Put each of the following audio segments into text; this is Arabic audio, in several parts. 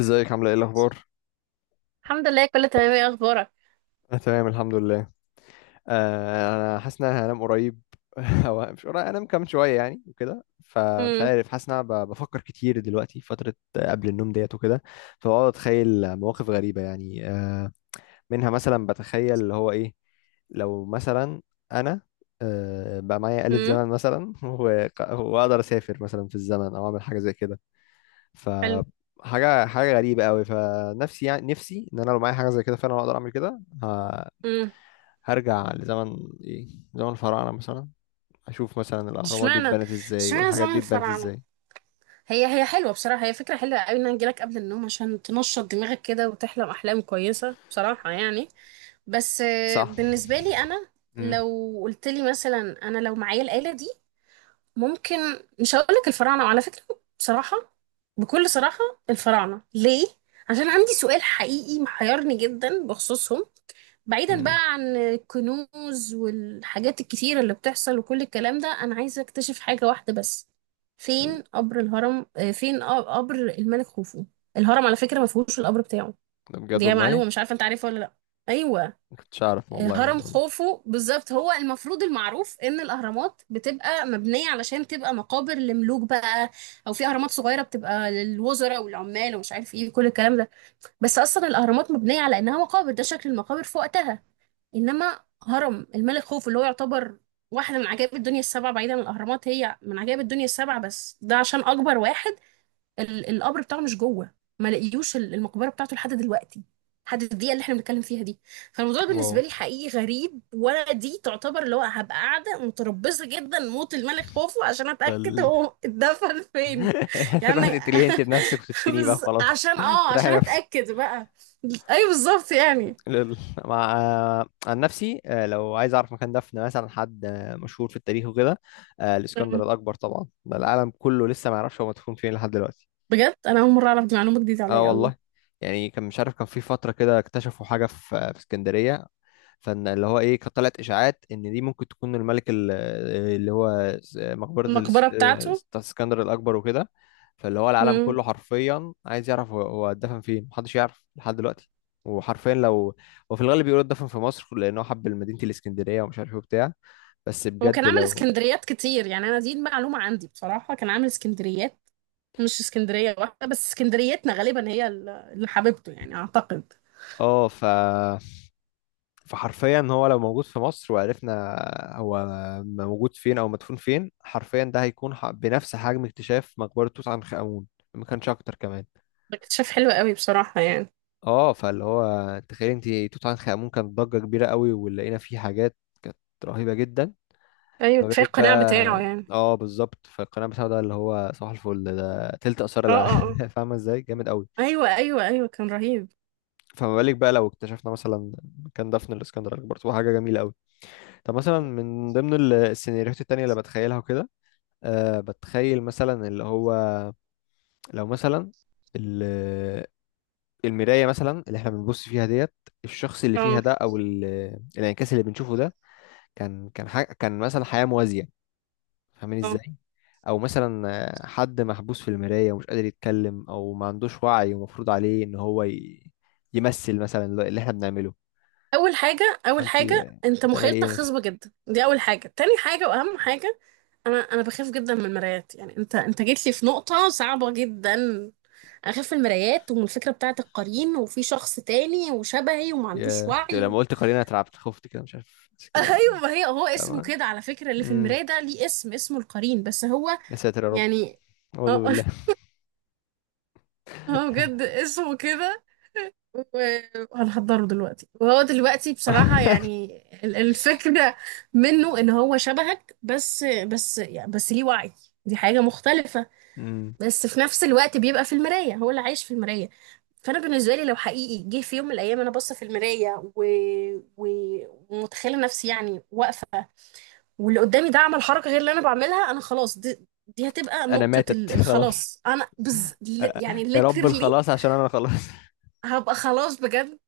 ازيك؟ عامله ايه الاخبار؟ الحمد لله، كله تمام. ايه اخبارك؟ انا تمام، الحمد لله. انا حاسس ان انا هنام قريب. او مش قريب، انام كمان شويه يعني وكده. فمش امم. عارف، حاسس ان انا بفكر كتير دلوقتي فتره قبل النوم ديت وكده. فبقعد اتخيل مواقف غريبه يعني. منها مثلا بتخيل اللي هو ايه. لو مثلا انا بقى معايا آلة امم. زمن مثلا، واقدر اسافر مثلا في الزمن او اعمل حاجه زي كده. حلو. فحاجة حاجة غريبة قوي، فنفسي يعني نفسي ان انا لو معايا حاجة زي كده فعلا اقدر اعمل كده. امم. هرجع لزمن ايه؟ زمن الفراعنة مثلا. اشوف مثلا الاهرامات دي اشمعنى اتبنت ازاي، اشمعنى والحاجات زمن دي اتبنت الفراعنه؟ ازاي. هي هي حلوه بصراحه، هي فكره حلوه قوي ان انا اجيلك قبل النوم عشان تنشط دماغك كده وتحلم احلام كويسه بصراحه يعني. بس صح. بالنسبه لي انا، امم. لو قلت لي مثلا انا لو معايا الاله دي، ممكن مش هقول لك الفراعنه، وعلى فكره بصراحه، بكل صراحه الفراعنه ليه؟ عشان عندي سؤال حقيقي محيرني جدا بخصوصهم. بعيدا امم. بقى عن الكنوز والحاجات الكتيرة اللي بتحصل وكل الكلام ده، أنا عايزة أكتشف حاجة واحدة بس. فين قبر الهرم، قبر الملك خوفو. الهرم على فكرة ما فيهوش القبر بتاعه. ده بجد دي والله؟ معلومة، مش عارفة أنت عارفها ولا لأ؟ أيوة. ما كنتش اعرف والله هرم الموضوع. خوفو بالظبط، هو المفروض المعروف إن الأهرامات بتبقى مبنية علشان تبقى مقابر لملوك بقى، أو في أهرامات صغيرة بتبقى للوزراء والعمال ومش عارف إيه كل الكلام ده. بس أصلا الأهرامات مبنية على إنها مقابر، ده شكل المقابر في وقتها. انما هرم الملك خوف اللي هو يعتبر واحدة من عجائب الدنيا السبعة. بعيدا عن الأهرامات، هي من عجائب الدنيا السبعة، بس ده عشان أكبر واحد. القبر بتاعه مش جوه. ما لقيوش المقبرة بتاعته لحد دلوقتي، لحد الدقيقة اللي احنا بنتكلم فيها دي. فالموضوع ده. واو. بالنسبة لي حقيقي غريب، ولا دي تعتبر اللي هو هبقى قاعدة متربصة جدا موت الملك خوفو عشان ده أتأكد هو اتدفن فين. يعني تروح تقتليه انت بنفسك وتدفنيه بقى خلاص، تريحي عشان نفسك. أتأكد بقى. أيوه بالظبط يعني. لل- مع آه، عن نفسي، لو عايز اعرف مكان دفن مثلا حد مشهور في التاريخ وكده. الاسكندر الاكبر طبعا، ده العالم كله لسه ما يعرفش هو مدفون فين لحد دلوقتي. بجد انا اول مره اعرف، دي معلومه جديده اه عليا قوي. والله. يعني كان مش عارف، كان في فترة كده اكتشفوا حاجة في اسكندرية. فان اللي هو ايه، كانت طلعت اشاعات ان دي ممكن تكون الملك اللي هو مقبرة المقبره بتاعته. اسكندر الاكبر وكده. فاللي هو العالم مم. كله حرفيا عايز يعرف هو اتدفن فين، محدش يعرف لحد دلوقتي. وحرفيا لو. وفي الغالب بيقولوا اتدفن في مصر، لانه حب مدينة الاسكندرية ومش عارف ايه وبتاع. بس هو كان بجد عامل لو اسكندريات كتير يعني. انا دي المعلومه عندي بصراحه، كان عامل اسكندريات، مش اسكندريه واحده بس. اسكندريتنا غالبا هي اللي حبيبته يعني، اعتقد. اه ف فحرفيا هو لو موجود في مصر وعرفنا هو موجود فين او مدفون فين، حرفيا ده هيكون بنفس حجم اكتشاف مقبرة توت عنخ آمون. ما كانش اكتر كمان. اكتشاف حلو قوي بصراحه يعني. اه، فاللي هو تخيل انت توت عنخ آمون كانت ضجة كبيرة قوي، ولقينا فيه حاجات كانت رهيبة جدا. ايوه ما كفايه بالك القناع بتاعه بقى. يعني. اه بالظبط، فالقناة بتاعه اللي هو صباح الفل ده تلت آثار اه العالم. اه اه. فاهمة ازاي؟ جامد قوي. ايوه ايوه ايوه، كان رهيب. فما بالك بقى لو اكتشفنا مثلا مكان دفن الاسكندر الأكبر، تبقى حاجة جميلة قوي. طب مثلا، من ضمن السيناريوهات التانية اللي بتخيلها وكده. بتخيل مثلا اللي هو لو مثلا ال- المراية مثلا اللي احنا بنبص فيها ديت. الشخص اللي فيها اه ده او الانعكاس اللي بنشوفه ده، كان حاجة، كان مثلا حياة موازية. فاهمين اه. ازاي؟ او مثلا حد محبوس في المراية ومش قادر يتكلم، او ما عندوش وعي، ومفروض عليه ان هو يمثل مثلا اللي احنا بنعمله. اول حاجه، اول فانت حاجه، انت هتعملي مخيلتك ايه مثلا؟ خصبه جدا، دي اول حاجه. تاني حاجه واهم حاجه، انا بخاف جدا من المرايات يعني، انت جيت لي في نقطه صعبه جدا. اخاف من المرايات، ومن الفكره بتاعه القرين، وفي شخص تاني وشبهي وما عندوش يا أنت، وعي. لما قلت قرينة اترعبت، خفت كده، مش عارف بس كده. ايوه، ما هي هو اسمه فاهمة. كده على فكره، اللي في امم. المرايه ده ليه اسم، اسمه القرين، بس هو، يا ساتر يا رب. يعني اعوذ اه بالله. هو بجد اسمه كده. وهنحضره دلوقتي، وهو دلوقتي بصراحه يعني الفكره منه ان هو شبهك، بس يعني، بس ليه وعي، دي حاجه مختلفه. مم. بس في نفس الوقت بيبقى في المراية، هو اللي عايش في المراية. فأنا بالنسبة لي لو حقيقي جه في يوم من الأيام أنا باصة في المراية و... ومتخيلة نفسي يعني واقفة، واللي قدامي ده عمل حركة غير اللي أنا بعملها، أنا خلاص. دي هتبقى انا نقطة ماتت خلاص. الخلاص. أنا آه، يا يعني رب الخلاص، literally عشان انا خلاص. هبقى خلاص بجد.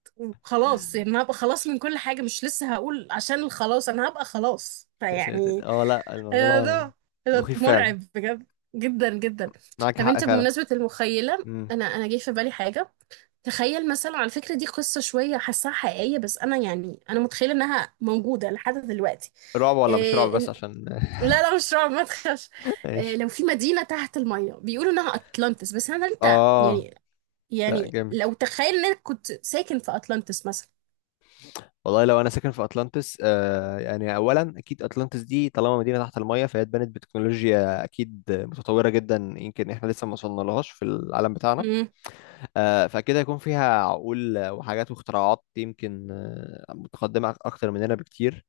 خلاص يعني هبقى خلاص من كل حاجة، مش لسه هقول عشان الخلاص، أنا هبقى خلاص يا ساتر. فيعني. اه لا، الموضوع ده الموضوع ده مخيف فعلا. مرعب بجد، جدا جدا. معاك طب حق انت فعلا. بمناسبة المخيلة، مم. انا جه في بالي حاجة. تخيل مثلا على فكرة، دي قصة شوية حاساها حقيقية، بس انا يعني انا متخيلة انها موجودة لحد دلوقتي. رعب ولا مش رعب؟ إيه؟ بس عشان لا لا، مش رعب، ما تخافش. إيه ايش؟ لو في مدينة تحت المية بيقولوا انها اطلانتس، بس انا انت اه يعني لا، يعني جامد. لو تخيل انك كنت ساكن في اطلانتس مثلا. والله لو انا ساكن في اطلانتس، يعني اولا اكيد اطلانتس دي طالما مدينه تحت الميه فهي اتبنت بتكنولوجيا اكيد متطوره جدا، يمكن احنا لسه ما وصلنا لهاش في العالم بتاعنا. امم. فاكيد هيكون فيها عقول وحاجات واختراعات يمكن متقدمه اكتر مننا بكتير.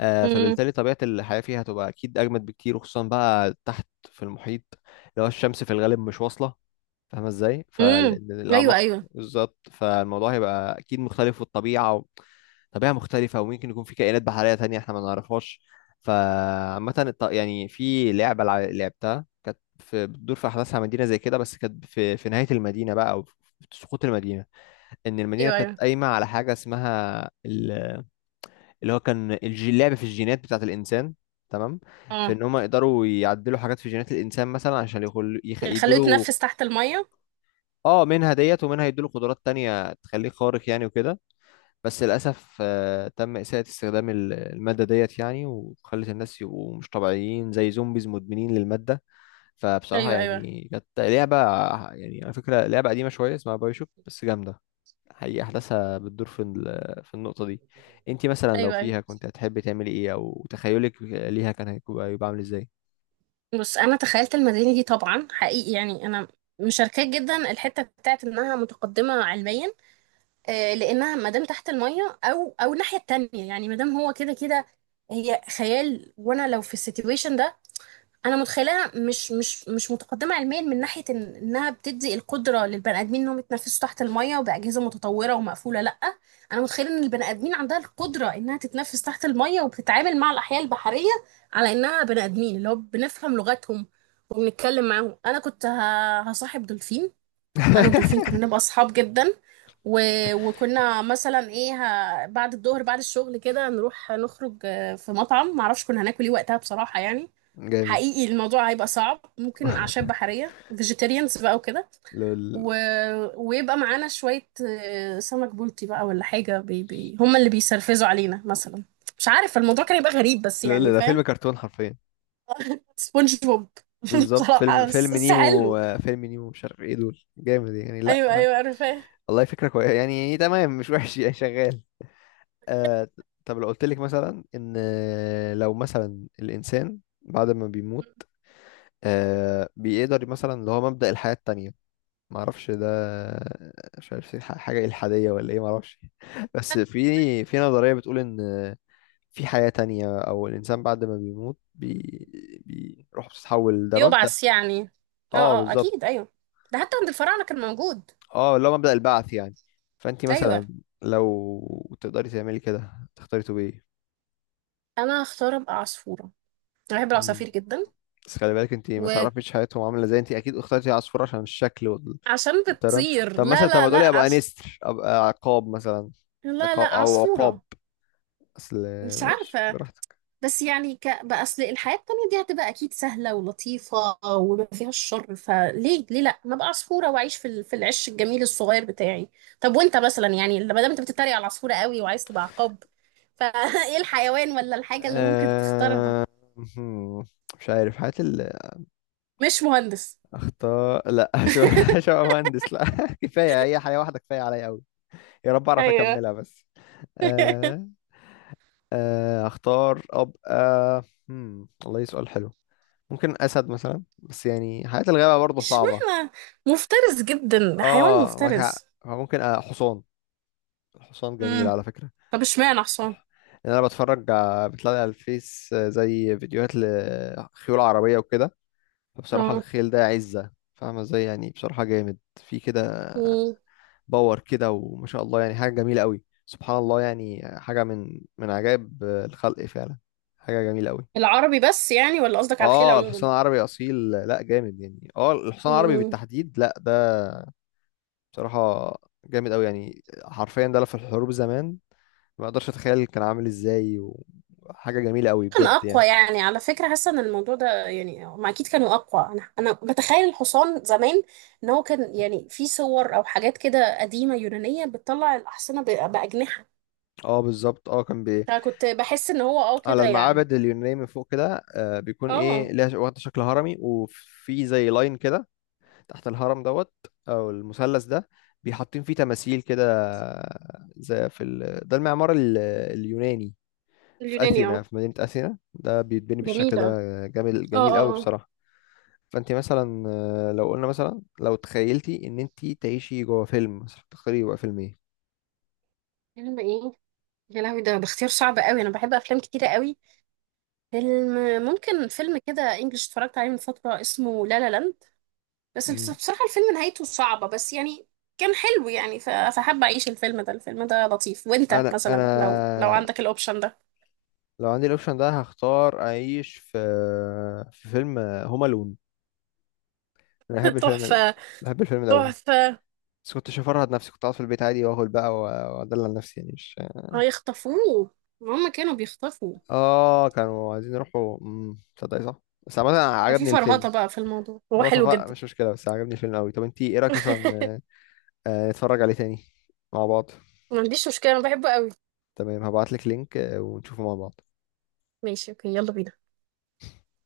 امم. فبالتالي طبيعة الحياة فيها هتبقى أكيد أجمد بكتير، وخصوصا بقى تحت في المحيط. اللي هو الشمس في الغالب مش واصلة. فاهمة ازاي؟ امم. فلأن ايوه الأعماق ايوه بالظبط، فالموضوع هيبقى أكيد مختلف، طبيعة مختلفة، وممكن يكون في كائنات بحرية تانية احنا ما نعرفهاش. فعامة يعني في لعبة لعبتها كانت في بتدور في أحداثها مدينة زي كده، بس كانت في نهاية المدينة بقى أو في سقوط المدينة. إن المدينة ايوه. كانت ايوه قايمة على حاجة اسمها، اللي هو كان اللعب في الجينات بتاعة الإنسان. تمام. في اه. إن هم يقدروا يعدلوا حاجات في جينات الإنسان مثلا عشان يعني خلوه يدوله. يتنفس تحت المية. اه، منها ديت ومنها يدوله قدرات تانية تخليه خارق يعني وكده. بس للأسف تم إساءة استخدام المادة ديت يعني، وخلت الناس يبقوا مش طبيعيين زي زومبيز مدمنين للمادة. فبصراحة ايوه ايوه يعني كانت لعبة، يعني على فكرة لعبة قديمة شوية اسمها بايوشوك، بس جامدة. حقيقة أحداثها بتدور في النقطة دي. انتي مثلا لو ايوه ايوه. فيها، كنت هتحبي تعملي ايه؟ أو تخيلك ليها كان هيكون يبقى عامل ازاي؟ بص انا تخيلت المدينه دي طبعا حقيقي يعني، انا مشاركاه جدا الحته بتاعت انها متقدمه علميا، لانها مادام تحت الميه، او الناحيه التانية يعني، مادام هو كده كده، هي خيال. وانا لو في السيتويشن ده، انا متخيلها مش متقدمه علميا من ناحيه إن انها بتدي القدره للبني ادمين انهم يتنفسوا تحت الميه وباجهزه متطوره ومقفوله، لا. انا متخيله ان البني ادمين عندها القدره انها تتنفس تحت الميه، وبتتعامل مع الاحياء البحريه على انها بني ادمين، اللي هو بنفهم لغتهم وبنتكلم معاهم. انا كنت هصاحب دولفين. انا والدولفين كنا نبقى اصحاب جدا و... وكنا مثلا ايه، بعد الظهر بعد الشغل كده نروح نخرج في مطعم، معرفش كنا هناكل ايه وقتها بصراحة يعني. جامد. حقيقي الموضوع هيبقى صعب، ممكن أعشاب بحرية، فيجيتيريانز بقى وكده لول، و... ويبقى معانا شوية سمك بلطي بقى ولا حاجة، هما اللي بيسرفزوا علينا مثلا. مش عارف الموضوع كان يبقى غريب بس لول. يعني، ده فيلم فاهم. كرتون حرفيا. سبونج بوب. بالظبط، فيلم بصراحة، بس فيلم بس نيمو. حلو. فيلم نيمو مش عارف ايه، دول جامد يعني، لا. أيوه أيوه، أنا فاهم. والله فكرة كويسة يعني، تمام مش وحش، يعني شغال. آه طب لو قلت لك مثلا ان لو مثلا الانسان بعد ما بيموت بيقدر مثلا اللي هو مبدأ الحياة التانية. ما اعرفش ده، مش عارف حاجة إلحادية ولا ايه، ما اعرفش. بس في في نظرية بتقول ان في حياة تانية، او الانسان بعد ما بيموت بيروح بتتحول، ده مبدأ. بيبعث يعني. اه اه اه، بالظبط، اكيد ايوه، ده حتى عند الفراعنه كان موجود. اه اللي هو مبدأ البعث يعني. فانت ايوه. مثلا لو تقدري تعملي كده، تختاري تبقي انا هختار ابقى عصفوره، انا بحب ايه؟ العصافير جدا. بس خلي بالك انت ما وعشان تعرفيش حياتهم عامله ازاي، انت اكيد اخترتي عصفور عشان الشكل والطيران. بتطير. طب لا مثلا، طب لا ما تقولي لا ابقى نستر، ابقى عقاب مثلا. لا لا عقاب او عقاب، عصفوره. اصل. مش ماشي عارفه. براحتك. بس يعني بقى اصل الحياه التانية دي هتبقى اكيد سهله ولطيفه وما فيهاش شر. فليه ليه لا، ما ابقى عصفوره واعيش في في العش الجميل الصغير بتاعي. طب وانت مثلا، يعني لما دام انت بتتريق على العصفوره قوي وعايز تبقى عقاب، فايه الحيوان ولا الحاجه اللي ممكن تختارها؟ أه... هم، مش عارف حياة مش مهندس. اختار. لا. شو مهندس؟ لا، كفايه هي حياه واحده كفايه عليا قوي. يا رب اعرف ايوه اكملها بس. أه... اختار ابقى. والله سؤال حلو. ممكن اسد مثلا، بس يعني حياة الغابة برضه صعبة. اشمعنى؟ مفترس جدا، حيوان اه معاك حق، مفترس. فممكن حصان. الحصان جميل امم. على فكرة. طب اشمعنى حصان؟ لأن أنا بتلاقي على الفيس زي فيديوهات لخيول عربية وكده. فبصراحة، اه. الخيل ده عزة، فاهمة ازاي؟ يعني بصراحة جامد في كده. مم. باور كده، وما شاء الله يعني. حاجة جميلة قوي، سبحان الله يعني. حاجة من عجائب الخلق فعلا. حاجة جميلة قوي. العربي بس يعني، ولا قصدك على الخيل اه، عموما؟ الحصان العربي أصيل، لا جامد يعني. اه، الحصان العربي مم. بالتحديد، لا ده. بصراحة جامد قوي يعني، حرفيا ده لا في الحروب زمان. ما اقدرش اتخيل كان عامل ازاي. وحاجه جميله قوي كان بجد اقوى يعني. يعني، على فكره حاسه ان الموضوع ده يعني، هم اكيد كانوا اقوى. انا بتخيل الحصان زمان، ان هو كان يعني في صور او حاجات كده قديمه يونانيه بتطلع الاحصنه باجنحه. اه بالظبط، اه كان فكنت بحس ان هو على كده يعني. المعابد اليونانيه من فوق كده بيكون ايه اه. ليها واخده شكل هرمي، وفي زي لاين كده. تحت الهرم دوت، او المثلث ده. بيحطين فيه تماثيل كده، زي ده المعمار اليوناني. في اليوناني، اثينا، اه. في مدينه اثينا ده بيتبني بالشكل ده. جميله. جميل اه جميل اه قوي اه. بصراحه. فانت مثلا لو قلنا مثلا لو تخيلتي ان انت تعيشي جوه فيلم مثلا، تختاري يبقى فيلم ايه؟ انما ايه؟ يا لهوي، ده اختيار صعب قوي، انا بحب افلام كتيره قوي. فيلم، ممكن فيلم كده انجلش اتفرجت عليه من فتره اسمه لا لا لاند، بس بصراحه الفيلم نهايته صعبه، بس يعني كان حلو يعني. فحابه اعيش الفيلم ده، الفيلم ده لطيف. وانت انا مثلا لو عندك الاوبشن ده؟ لو عندي الاوبشن ده، هختار اعيش في فيلم هوم الون. انا بحب الفيلم ده، تحفه، بحب الفيلم ده قوي. تحفه. بس كنتش هفرهد نفسي، كنت قاعد في البيت عادي واكل بقى وادلع نفسي يعني، مش. هيخطفوه، هما كانوا بيخطفوا. اه، كانوا عايزين يروحوا. تصدقي؟ صح. بس عامة ففي عجبني الفيلم. فرهضه بقى في الموضوع، هو خلاص حلو صفاء، جدا. مش مشكلة، بس عجبني الفيلم قوي. طب انتي ايه رأيك مثلا، نتفرج عليه تاني مع بعض؟ ما عنديش مشكله، انا بحبه قوي. تمام، هبعتلك لينك ونشوفه مع بعض. ماشي، اوكي، يلا بينا.